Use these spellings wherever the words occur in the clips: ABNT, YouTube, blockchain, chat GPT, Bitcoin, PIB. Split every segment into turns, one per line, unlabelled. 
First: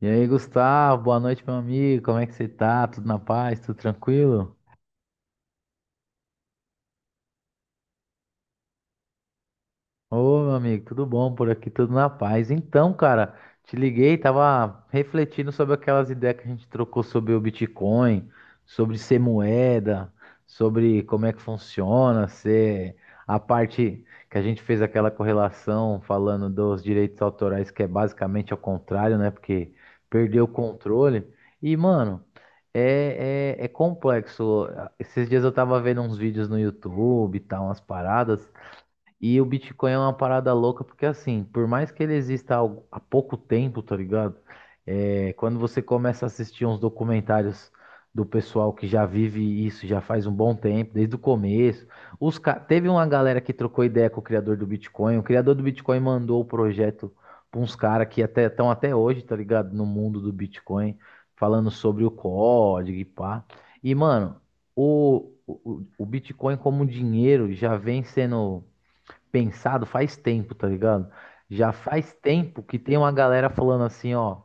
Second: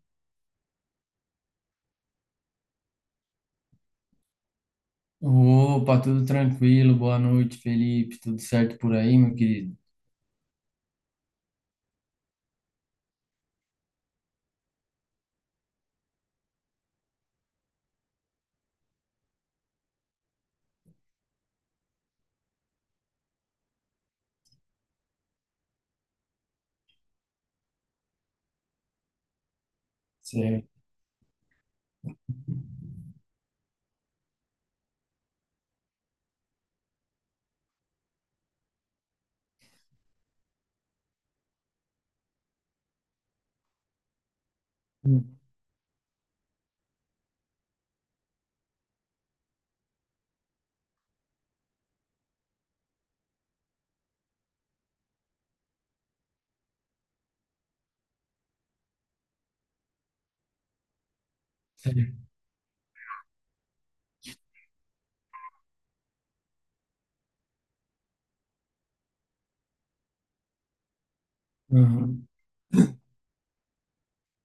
E aí, Gustavo, boa noite, meu amigo. Como é que você tá? Tudo na paz? Tudo tranquilo?
Opa, tudo tranquilo, boa noite, Felipe. Tudo certo por aí, meu querido?
Ô, meu amigo, tudo bom por aqui? Tudo na paz. Então, cara, te liguei, tava refletindo sobre aquelas ideias que a gente trocou sobre o Bitcoin, sobre ser moeda, sobre como é que funciona, ser a parte que a gente fez aquela correlação falando dos direitos autorais, que é basicamente ao contrário, né? Porque perdeu o
Certo.
controle. E, mano, é complexo. Esses dias eu tava vendo uns vídeos no YouTube e tal, umas paradas. E o Bitcoin é uma parada louca, porque assim, por mais que ele exista há pouco tempo, tá ligado?
Hum.
É, quando você começa a assistir uns documentários do pessoal que já vive isso já faz um bom tempo, desde o começo. Teve uma galera que trocou ideia com o criador do Bitcoin. O criador do Bitcoin mandou o projeto para uns caras que até estão até hoje, tá ligado? No mundo do Bitcoin, falando
Certo.
sobre o código e pá. E, mano, o, o, o Bitcoin como dinheiro já vem sendo pensado faz tempo, tá ligado? Já faz
Uhum.
tempo que tem uma galera falando assim, ó,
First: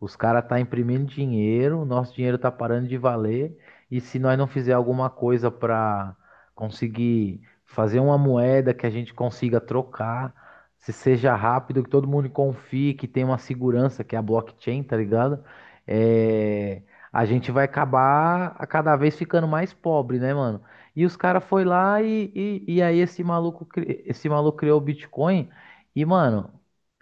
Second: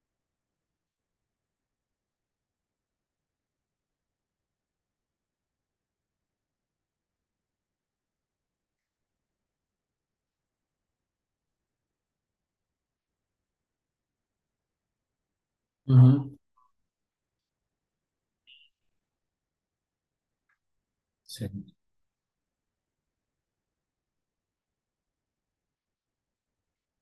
os caras tá imprimindo dinheiro, nosso dinheiro tá parando de valer, e se nós não fizer alguma coisa pra conseguir fazer uma moeda que a gente consiga trocar, se seja rápido, que todo mundo confie, que tenha uma segurança, que é a blockchain, tá ligado?
Uhum.
É, a gente vai acabar a cada vez ficando mais pobre, né, mano? E os caras foi
Certo.
lá e aí esse maluco criou o Bitcoin. E, mano,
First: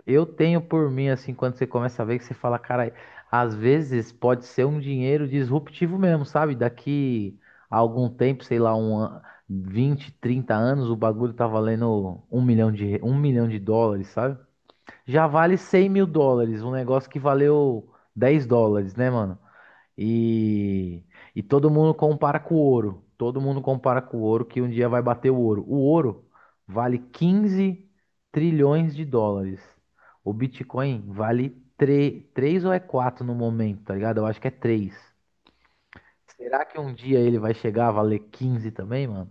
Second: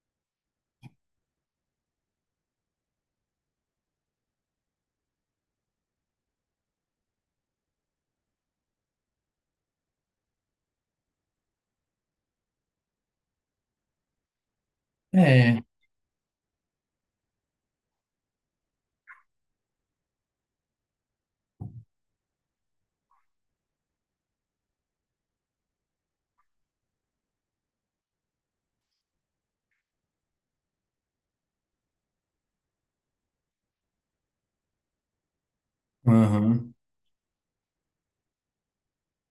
eu tenho por mim, assim, quando você começa a ver, que você fala, cara, às vezes pode ser um dinheiro disruptivo mesmo, sabe? Daqui a algum tempo, sei lá, 20, 30 anos, o bagulho tá valendo um milhão de dólares, sabe? Já vale
É,
US$ 100 mil, um negócio que valeu US$ 10, né, mano? E, e todo mundo compara com o ouro. Todo mundo compara com o ouro que um dia vai bater o ouro. O ouro vale US$ 15 trilhões. O Bitcoin vale 3 ou é 4 no momento, tá ligado? Eu acho que é 3. Será
uhum.
que um dia ele vai chegar a valer 15 também, mano?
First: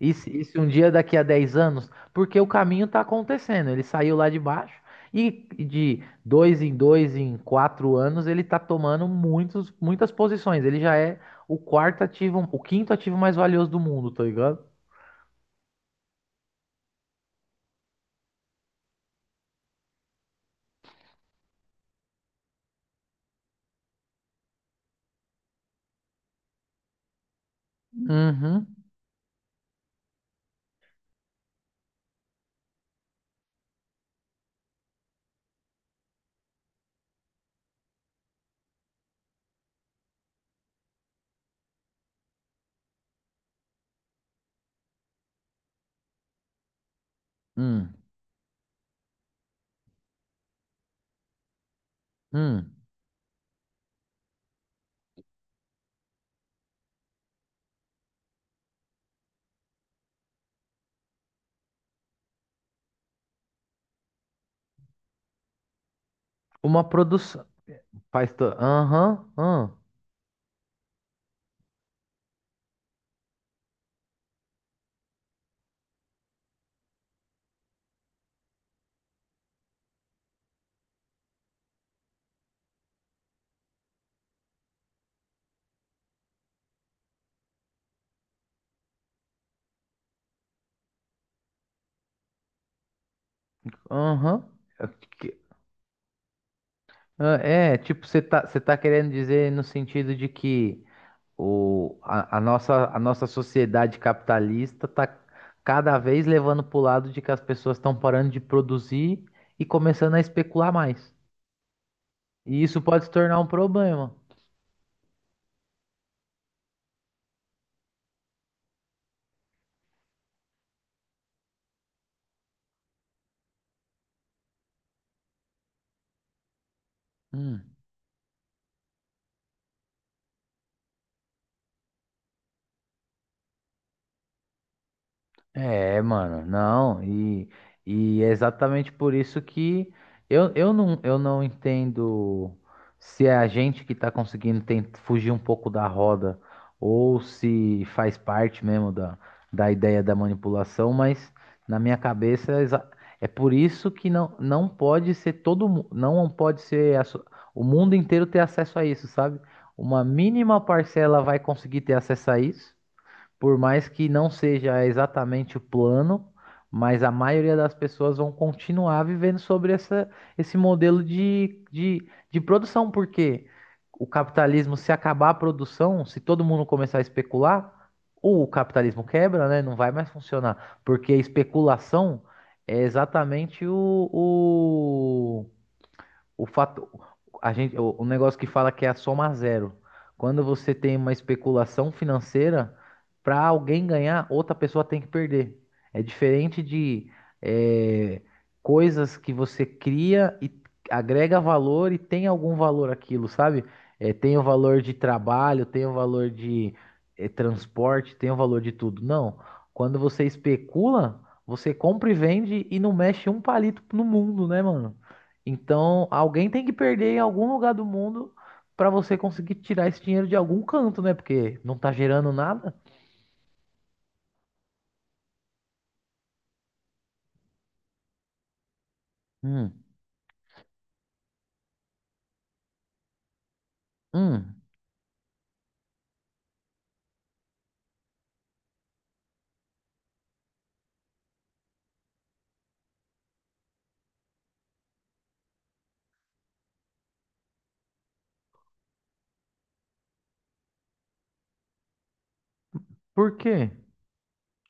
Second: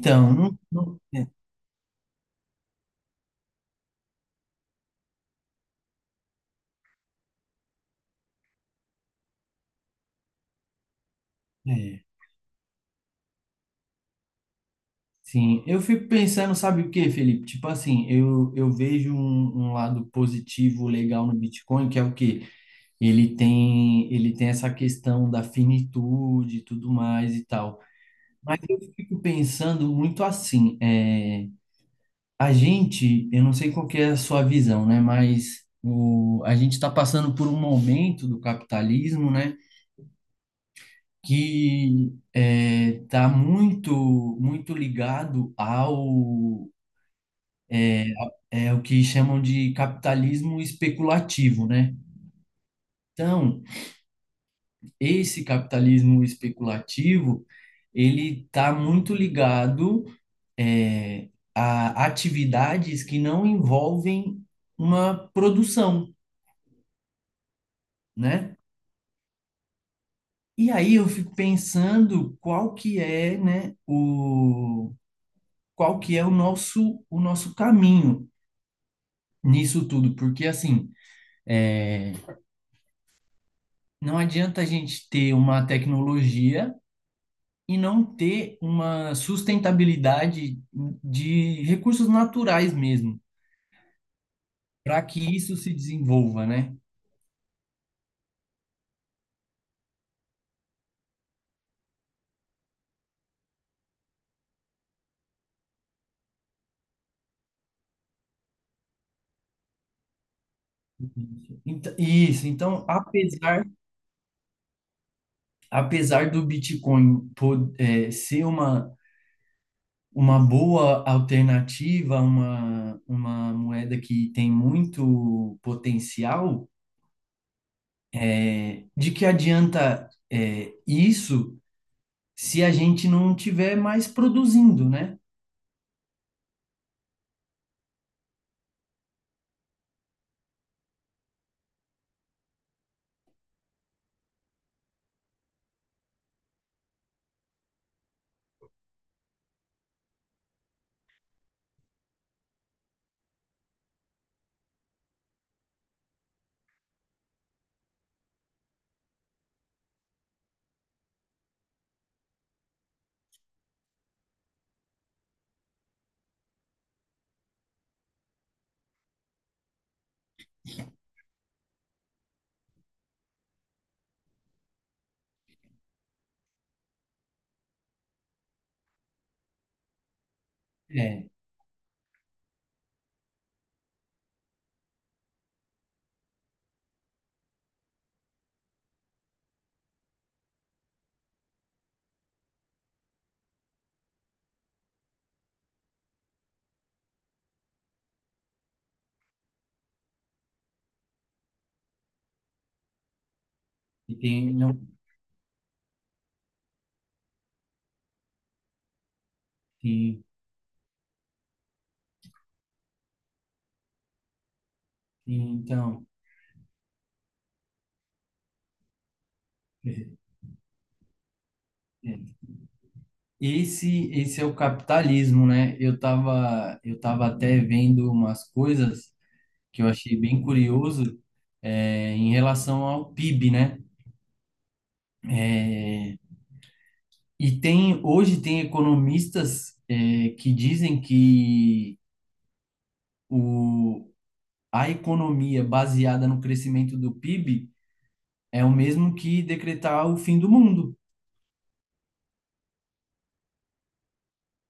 E se, e se um dia daqui a 10 anos, porque o caminho está acontecendo, ele saiu lá de baixo e de dois, em 4 anos, ele está tomando muitas posições. Ele já é o
é,
quarto ativo, o quinto ativo mais valioso do mundo, tá ligado?
sim, eu fico pensando, sabe o que, Felipe? Tipo assim, eu vejo um lado positivo legal no Bitcoin, que é o quê? Ele tem essa questão da finitude e tudo mais e tal. Mas
Uhum.
eu fico pensando muito assim. A gente, eu não sei qual que é a sua visão, né? Mas a gente está passando por um momento do capitalismo, né? Que está muito, muito ligado ao.
Hum.
O que chamam de capitalismo especulativo, né?
Hum.
Então, esse capitalismo especulativo, ele está muito ligado é, a atividades que não envolvem uma produção,
Uma produção. Faz.
né?
Aham. Aham.
E aí eu fico pensando qual que é o nosso caminho nisso tudo, porque assim, não adianta a gente ter uma tecnologia e não ter uma sustentabilidade de recursos naturais mesmo,
Aham. É,
para que
que-
isso se desenvolva, né?
ah, é, tipo, você tá querendo dizer no sentido de que. O, a nossa sociedade capitalista está cada vez levando para o lado de que as pessoas estão parando de produzir e começando a especular mais.
Isso,
E isso
então,
pode se tornar um
apesar,
problema.
apesar do Bitcoin ser uma boa alternativa, uma moeda que tem muito potencial,
Hum.
de que adianta isso se a gente não tiver mais produzindo, né?
É, mano, não, e é exatamente por isso que eu não entendo se é a gente que tá conseguindo fugir um pouco da roda ou se faz parte mesmo da ideia da manipulação, mas na minha cabeça é por isso que não, não pode ser todo, não pode ser o mundo inteiro ter acesso a isso, sabe? Uma mínima parcela vai conseguir ter acesso a isso. Por mais que não seja exatamente o plano, mas a maioria das pessoas vão continuar vivendo sobre esse modelo de produção, porque o capitalismo, se acabar a produção, se todo mundo começar a especular, ou o capitalismo quebra, né? Não vai mais funcionar, porque a
É,
especulação é exatamente o fato, a gente, o negócio que fala que é a soma zero. Quando você tem uma especulação financeira, para alguém ganhar, outra pessoa tem que perder. É diferente de eh, coisas que você cria e agrega valor e tem algum valor aquilo, sabe? Eh,
e
tem o
tem, não,
valor de trabalho, tem o valor de transporte, tem o valor de tudo. Não. Quando você
tem,
especula, você compra e vende e não mexe um palito no mundo, né, mano?
então,
Então, alguém tem que perder em algum lugar do mundo para você conseguir tirar esse
é,
dinheiro de algum canto, né? Porque não tá gerando
é.
nada.
Esse é o capitalismo, né? Eu tava até vendo umas coisas
Hum,
que eu achei bem curioso, em relação ao PIB, né?
hum.
É, e tem hoje tem economistas que dizem que o, a economia baseada no crescimento do PIB é o mesmo que decretar o fim do mundo.
Por quê?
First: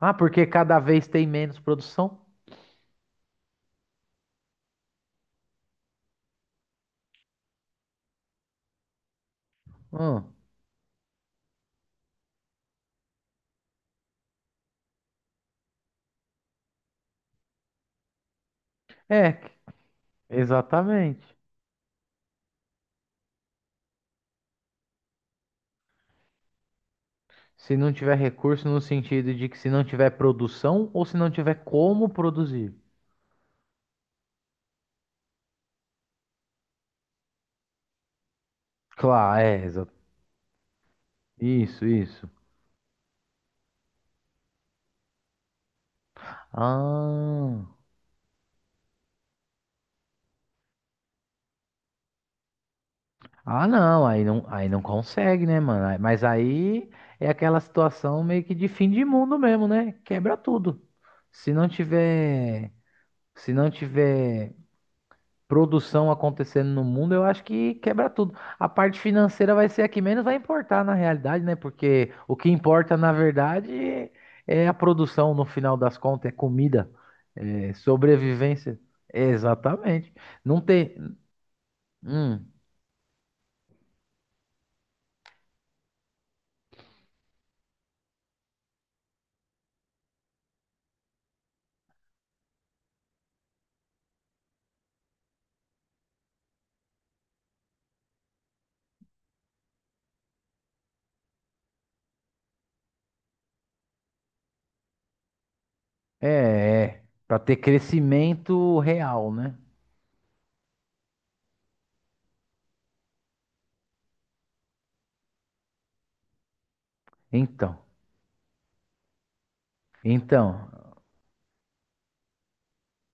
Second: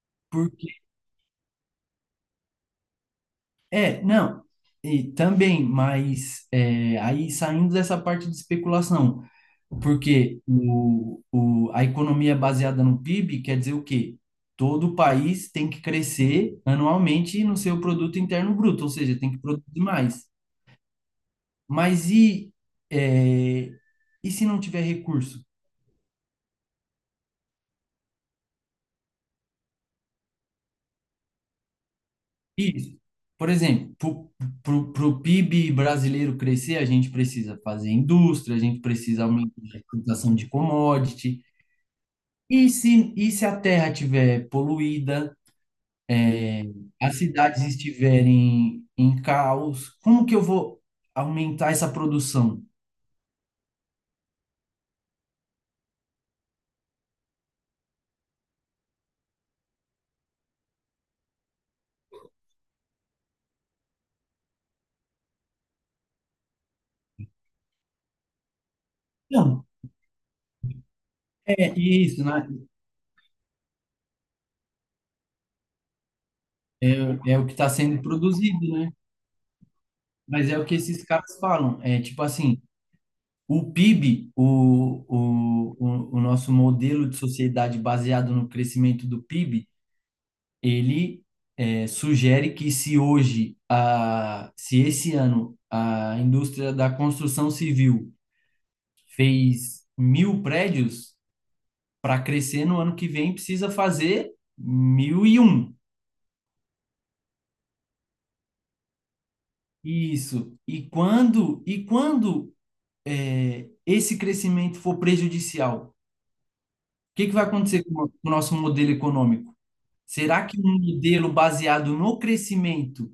Ah, porque
Porque
cada vez tem menos produção?
não, e também, mas aí saindo dessa parte de especulação,
Hum.
porque a economia baseada no PIB quer dizer o quê? Todo país tem que crescer anualmente no seu produto interno bruto, ou seja, tem
É,
que produzir mais.
exatamente.
Mas é, e se não tiver recurso?
Se não tiver recurso no sentido de que se não tiver produção ou se não tiver como produzir.
Isso. Por exemplo, para o PIB brasileiro crescer, a gente precisa fazer indústria, a gente precisa
Claro,
aumentar
é,
a exportação de commodity.
isso, isso.
E se a terra estiver poluída, as cidades
Ah.
estiverem em caos, como que eu vou aumentar essa produção?
Ah, não, aí não, aí não consegue, né, mano? Mas aí é aquela situação meio que de fim de mundo mesmo, né? Quebra tudo. Se não tiver, se não tiver produção acontecendo no mundo, eu acho que quebra tudo. A parte financeira
Não,
vai ser a que menos vai importar na realidade, né?
é
Porque
isso,
o
né?
que importa, na verdade, é a produção no final das contas, é
É,
comida,
é o que está
é
sendo produzido,
sobrevivência.
né?
Exatamente.
Mas é
Não
o que
tem.
esses caras falam. É tipo
Hum.
assim, o PIB, o, o nosso modelo de sociedade baseado no crescimento do PIB, ele sugere que se hoje, se esse ano a indústria da construção civil fez mil prédios, para crescer no ano que vem precisa fazer mil e um.
É, para ter crescimento real, né?
Isso. E quando esse crescimento for prejudicial, o que que vai
Então,
acontecer com o nosso modelo econômico? Será que
então,
um modelo baseado no crescimento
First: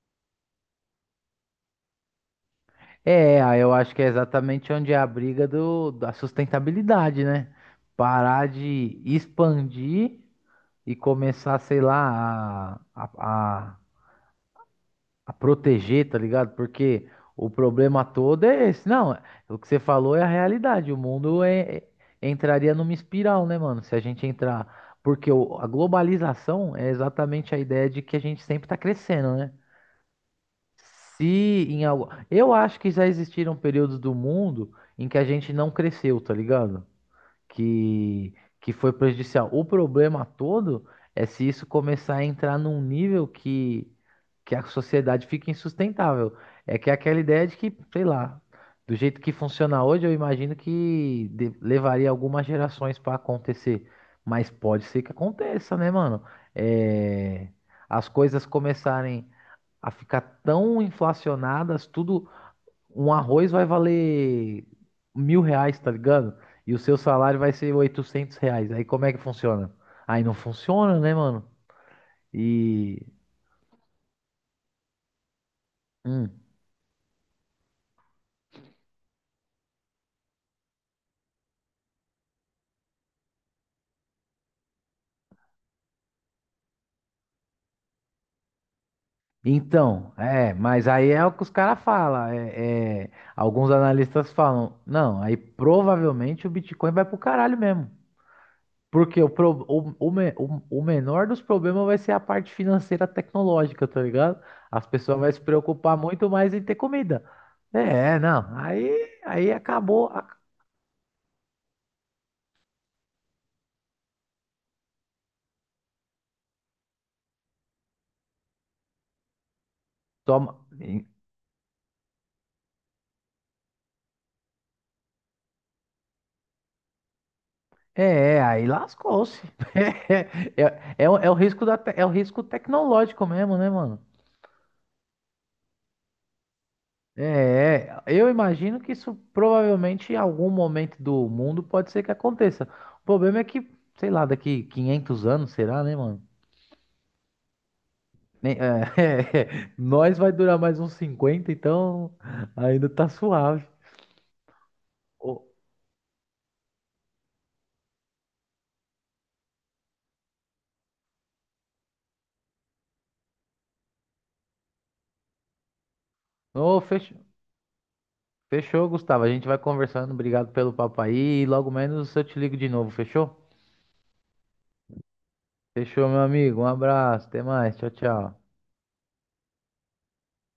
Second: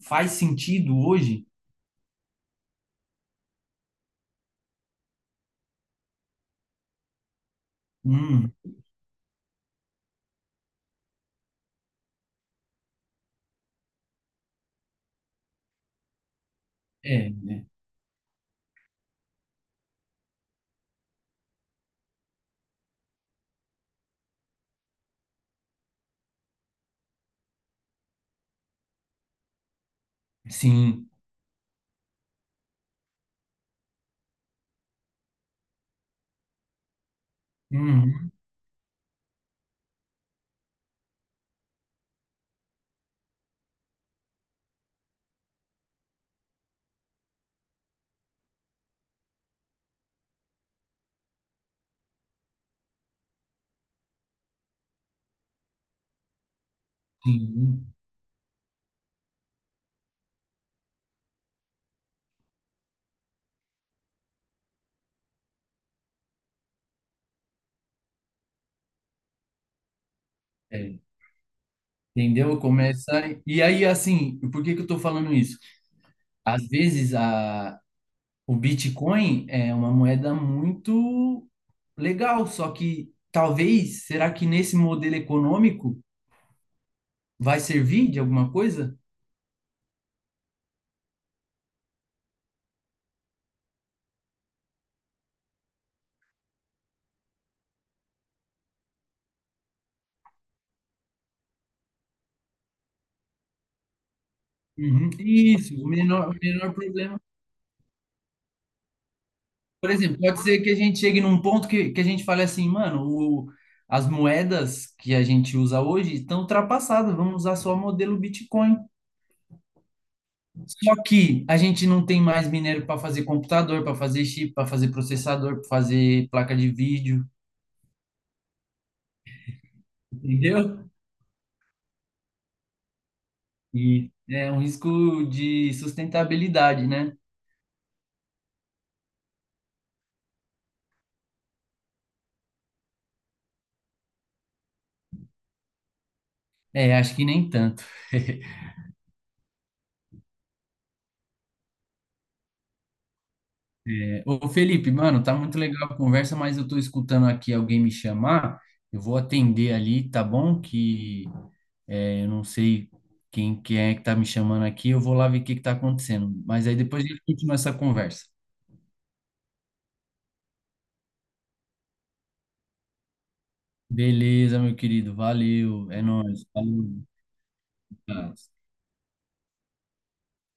faz sentido hoje?
é, aí eu acho que é exatamente onde é a briga da sustentabilidade, né? Parar
Hum,
de expandir e começar, sei lá, a proteger, tá ligado? Porque
é,
o problema todo é esse. Não, o que você falou é a realidade. O mundo entraria numa espiral, né, mano? Se a gente entrar. Porque a globalização é exatamente a ideia de que a gente sempre tá crescendo, né?
sim.
Se em algo. Eu acho que já existiram períodos do mundo em que a gente não cresceu, tá ligado?
Uhum,
que, que foi prejudicial. O problema todo é se isso começar a entrar num nível que a sociedade fica insustentável. É que é aquela ideia de que, sei lá, do jeito que funciona hoje, eu imagino que levaria algumas gerações para acontecer. Mas pode ser que aconteça, né, mano? É,
sim,
as coisas começarem a ficar tão inflacionadas, tudo um arroz vai valer R$ 1.000, tá ligado? E o seu salário vai ser R$ 800. Aí como é que funciona? Aí não
é.
funciona, né, mano?
Entendeu?
E.
Começa. E aí, assim, por que que eu estou falando isso?
Hum.
Às vezes, o Bitcoin é uma moeda muito legal, só que talvez, será que nesse modelo econômico vai servir de alguma coisa?
Então, é, mas aí é o que os caras falam. É, alguns analistas falam, não, aí provavelmente o Bitcoin vai pro caralho mesmo. Porque o, pro- o, me- o menor dos problemas vai ser a parte financeira tecnológica, tá ligado? As
Uhum,
pessoas vão se
isso, o
preocupar
menor,
muito
o
mais em
menor
ter
problema.
comida. É, não. Aí
Por
acabou.
exemplo, pode ser que a gente chegue num ponto que a gente fale assim, mano, as moedas que a gente usa hoje estão ultrapassadas, vamos usar só o modelo Bitcoin.
Toma.
Só que a gente não tem mais minério para fazer computador, para fazer chip, para fazer processador, para fazer placa de vídeo,
É, aí lascou-se. É,
entendeu?
é, é, o é o risco é o risco tecnológico mesmo, né, mano?
E é um risco de sustentabilidade, né?
É, eu imagino que isso provavelmente em algum momento do mundo pode ser que aconteça. O problema é que, sei lá, daqui 500 anos, será, né, mano?
É, acho que nem tanto.
É, nós vai durar mais uns 50, então ainda tá suave.
Ô Felipe, mano,
Ô,
tá muito legal a conversa, mas eu tô escutando aqui alguém me chamar. Eu vou atender ali, tá bom? Que eu não sei quem é que tá me chamando aqui. Eu vou lá ver o que que tá acontecendo. Mas aí
ô,
depois a
fech-
gente continua essa conversa.
fechou, Gustavo. A gente vai conversando. Obrigado pelo papo aí. E logo menos eu te ligo de novo, fechou?
Beleza, meu querido. Valeu. É
Fechou, meu
nóis.
amigo. Um
Falou.
abraço. Até mais. Tchau,
Tá.
tchau.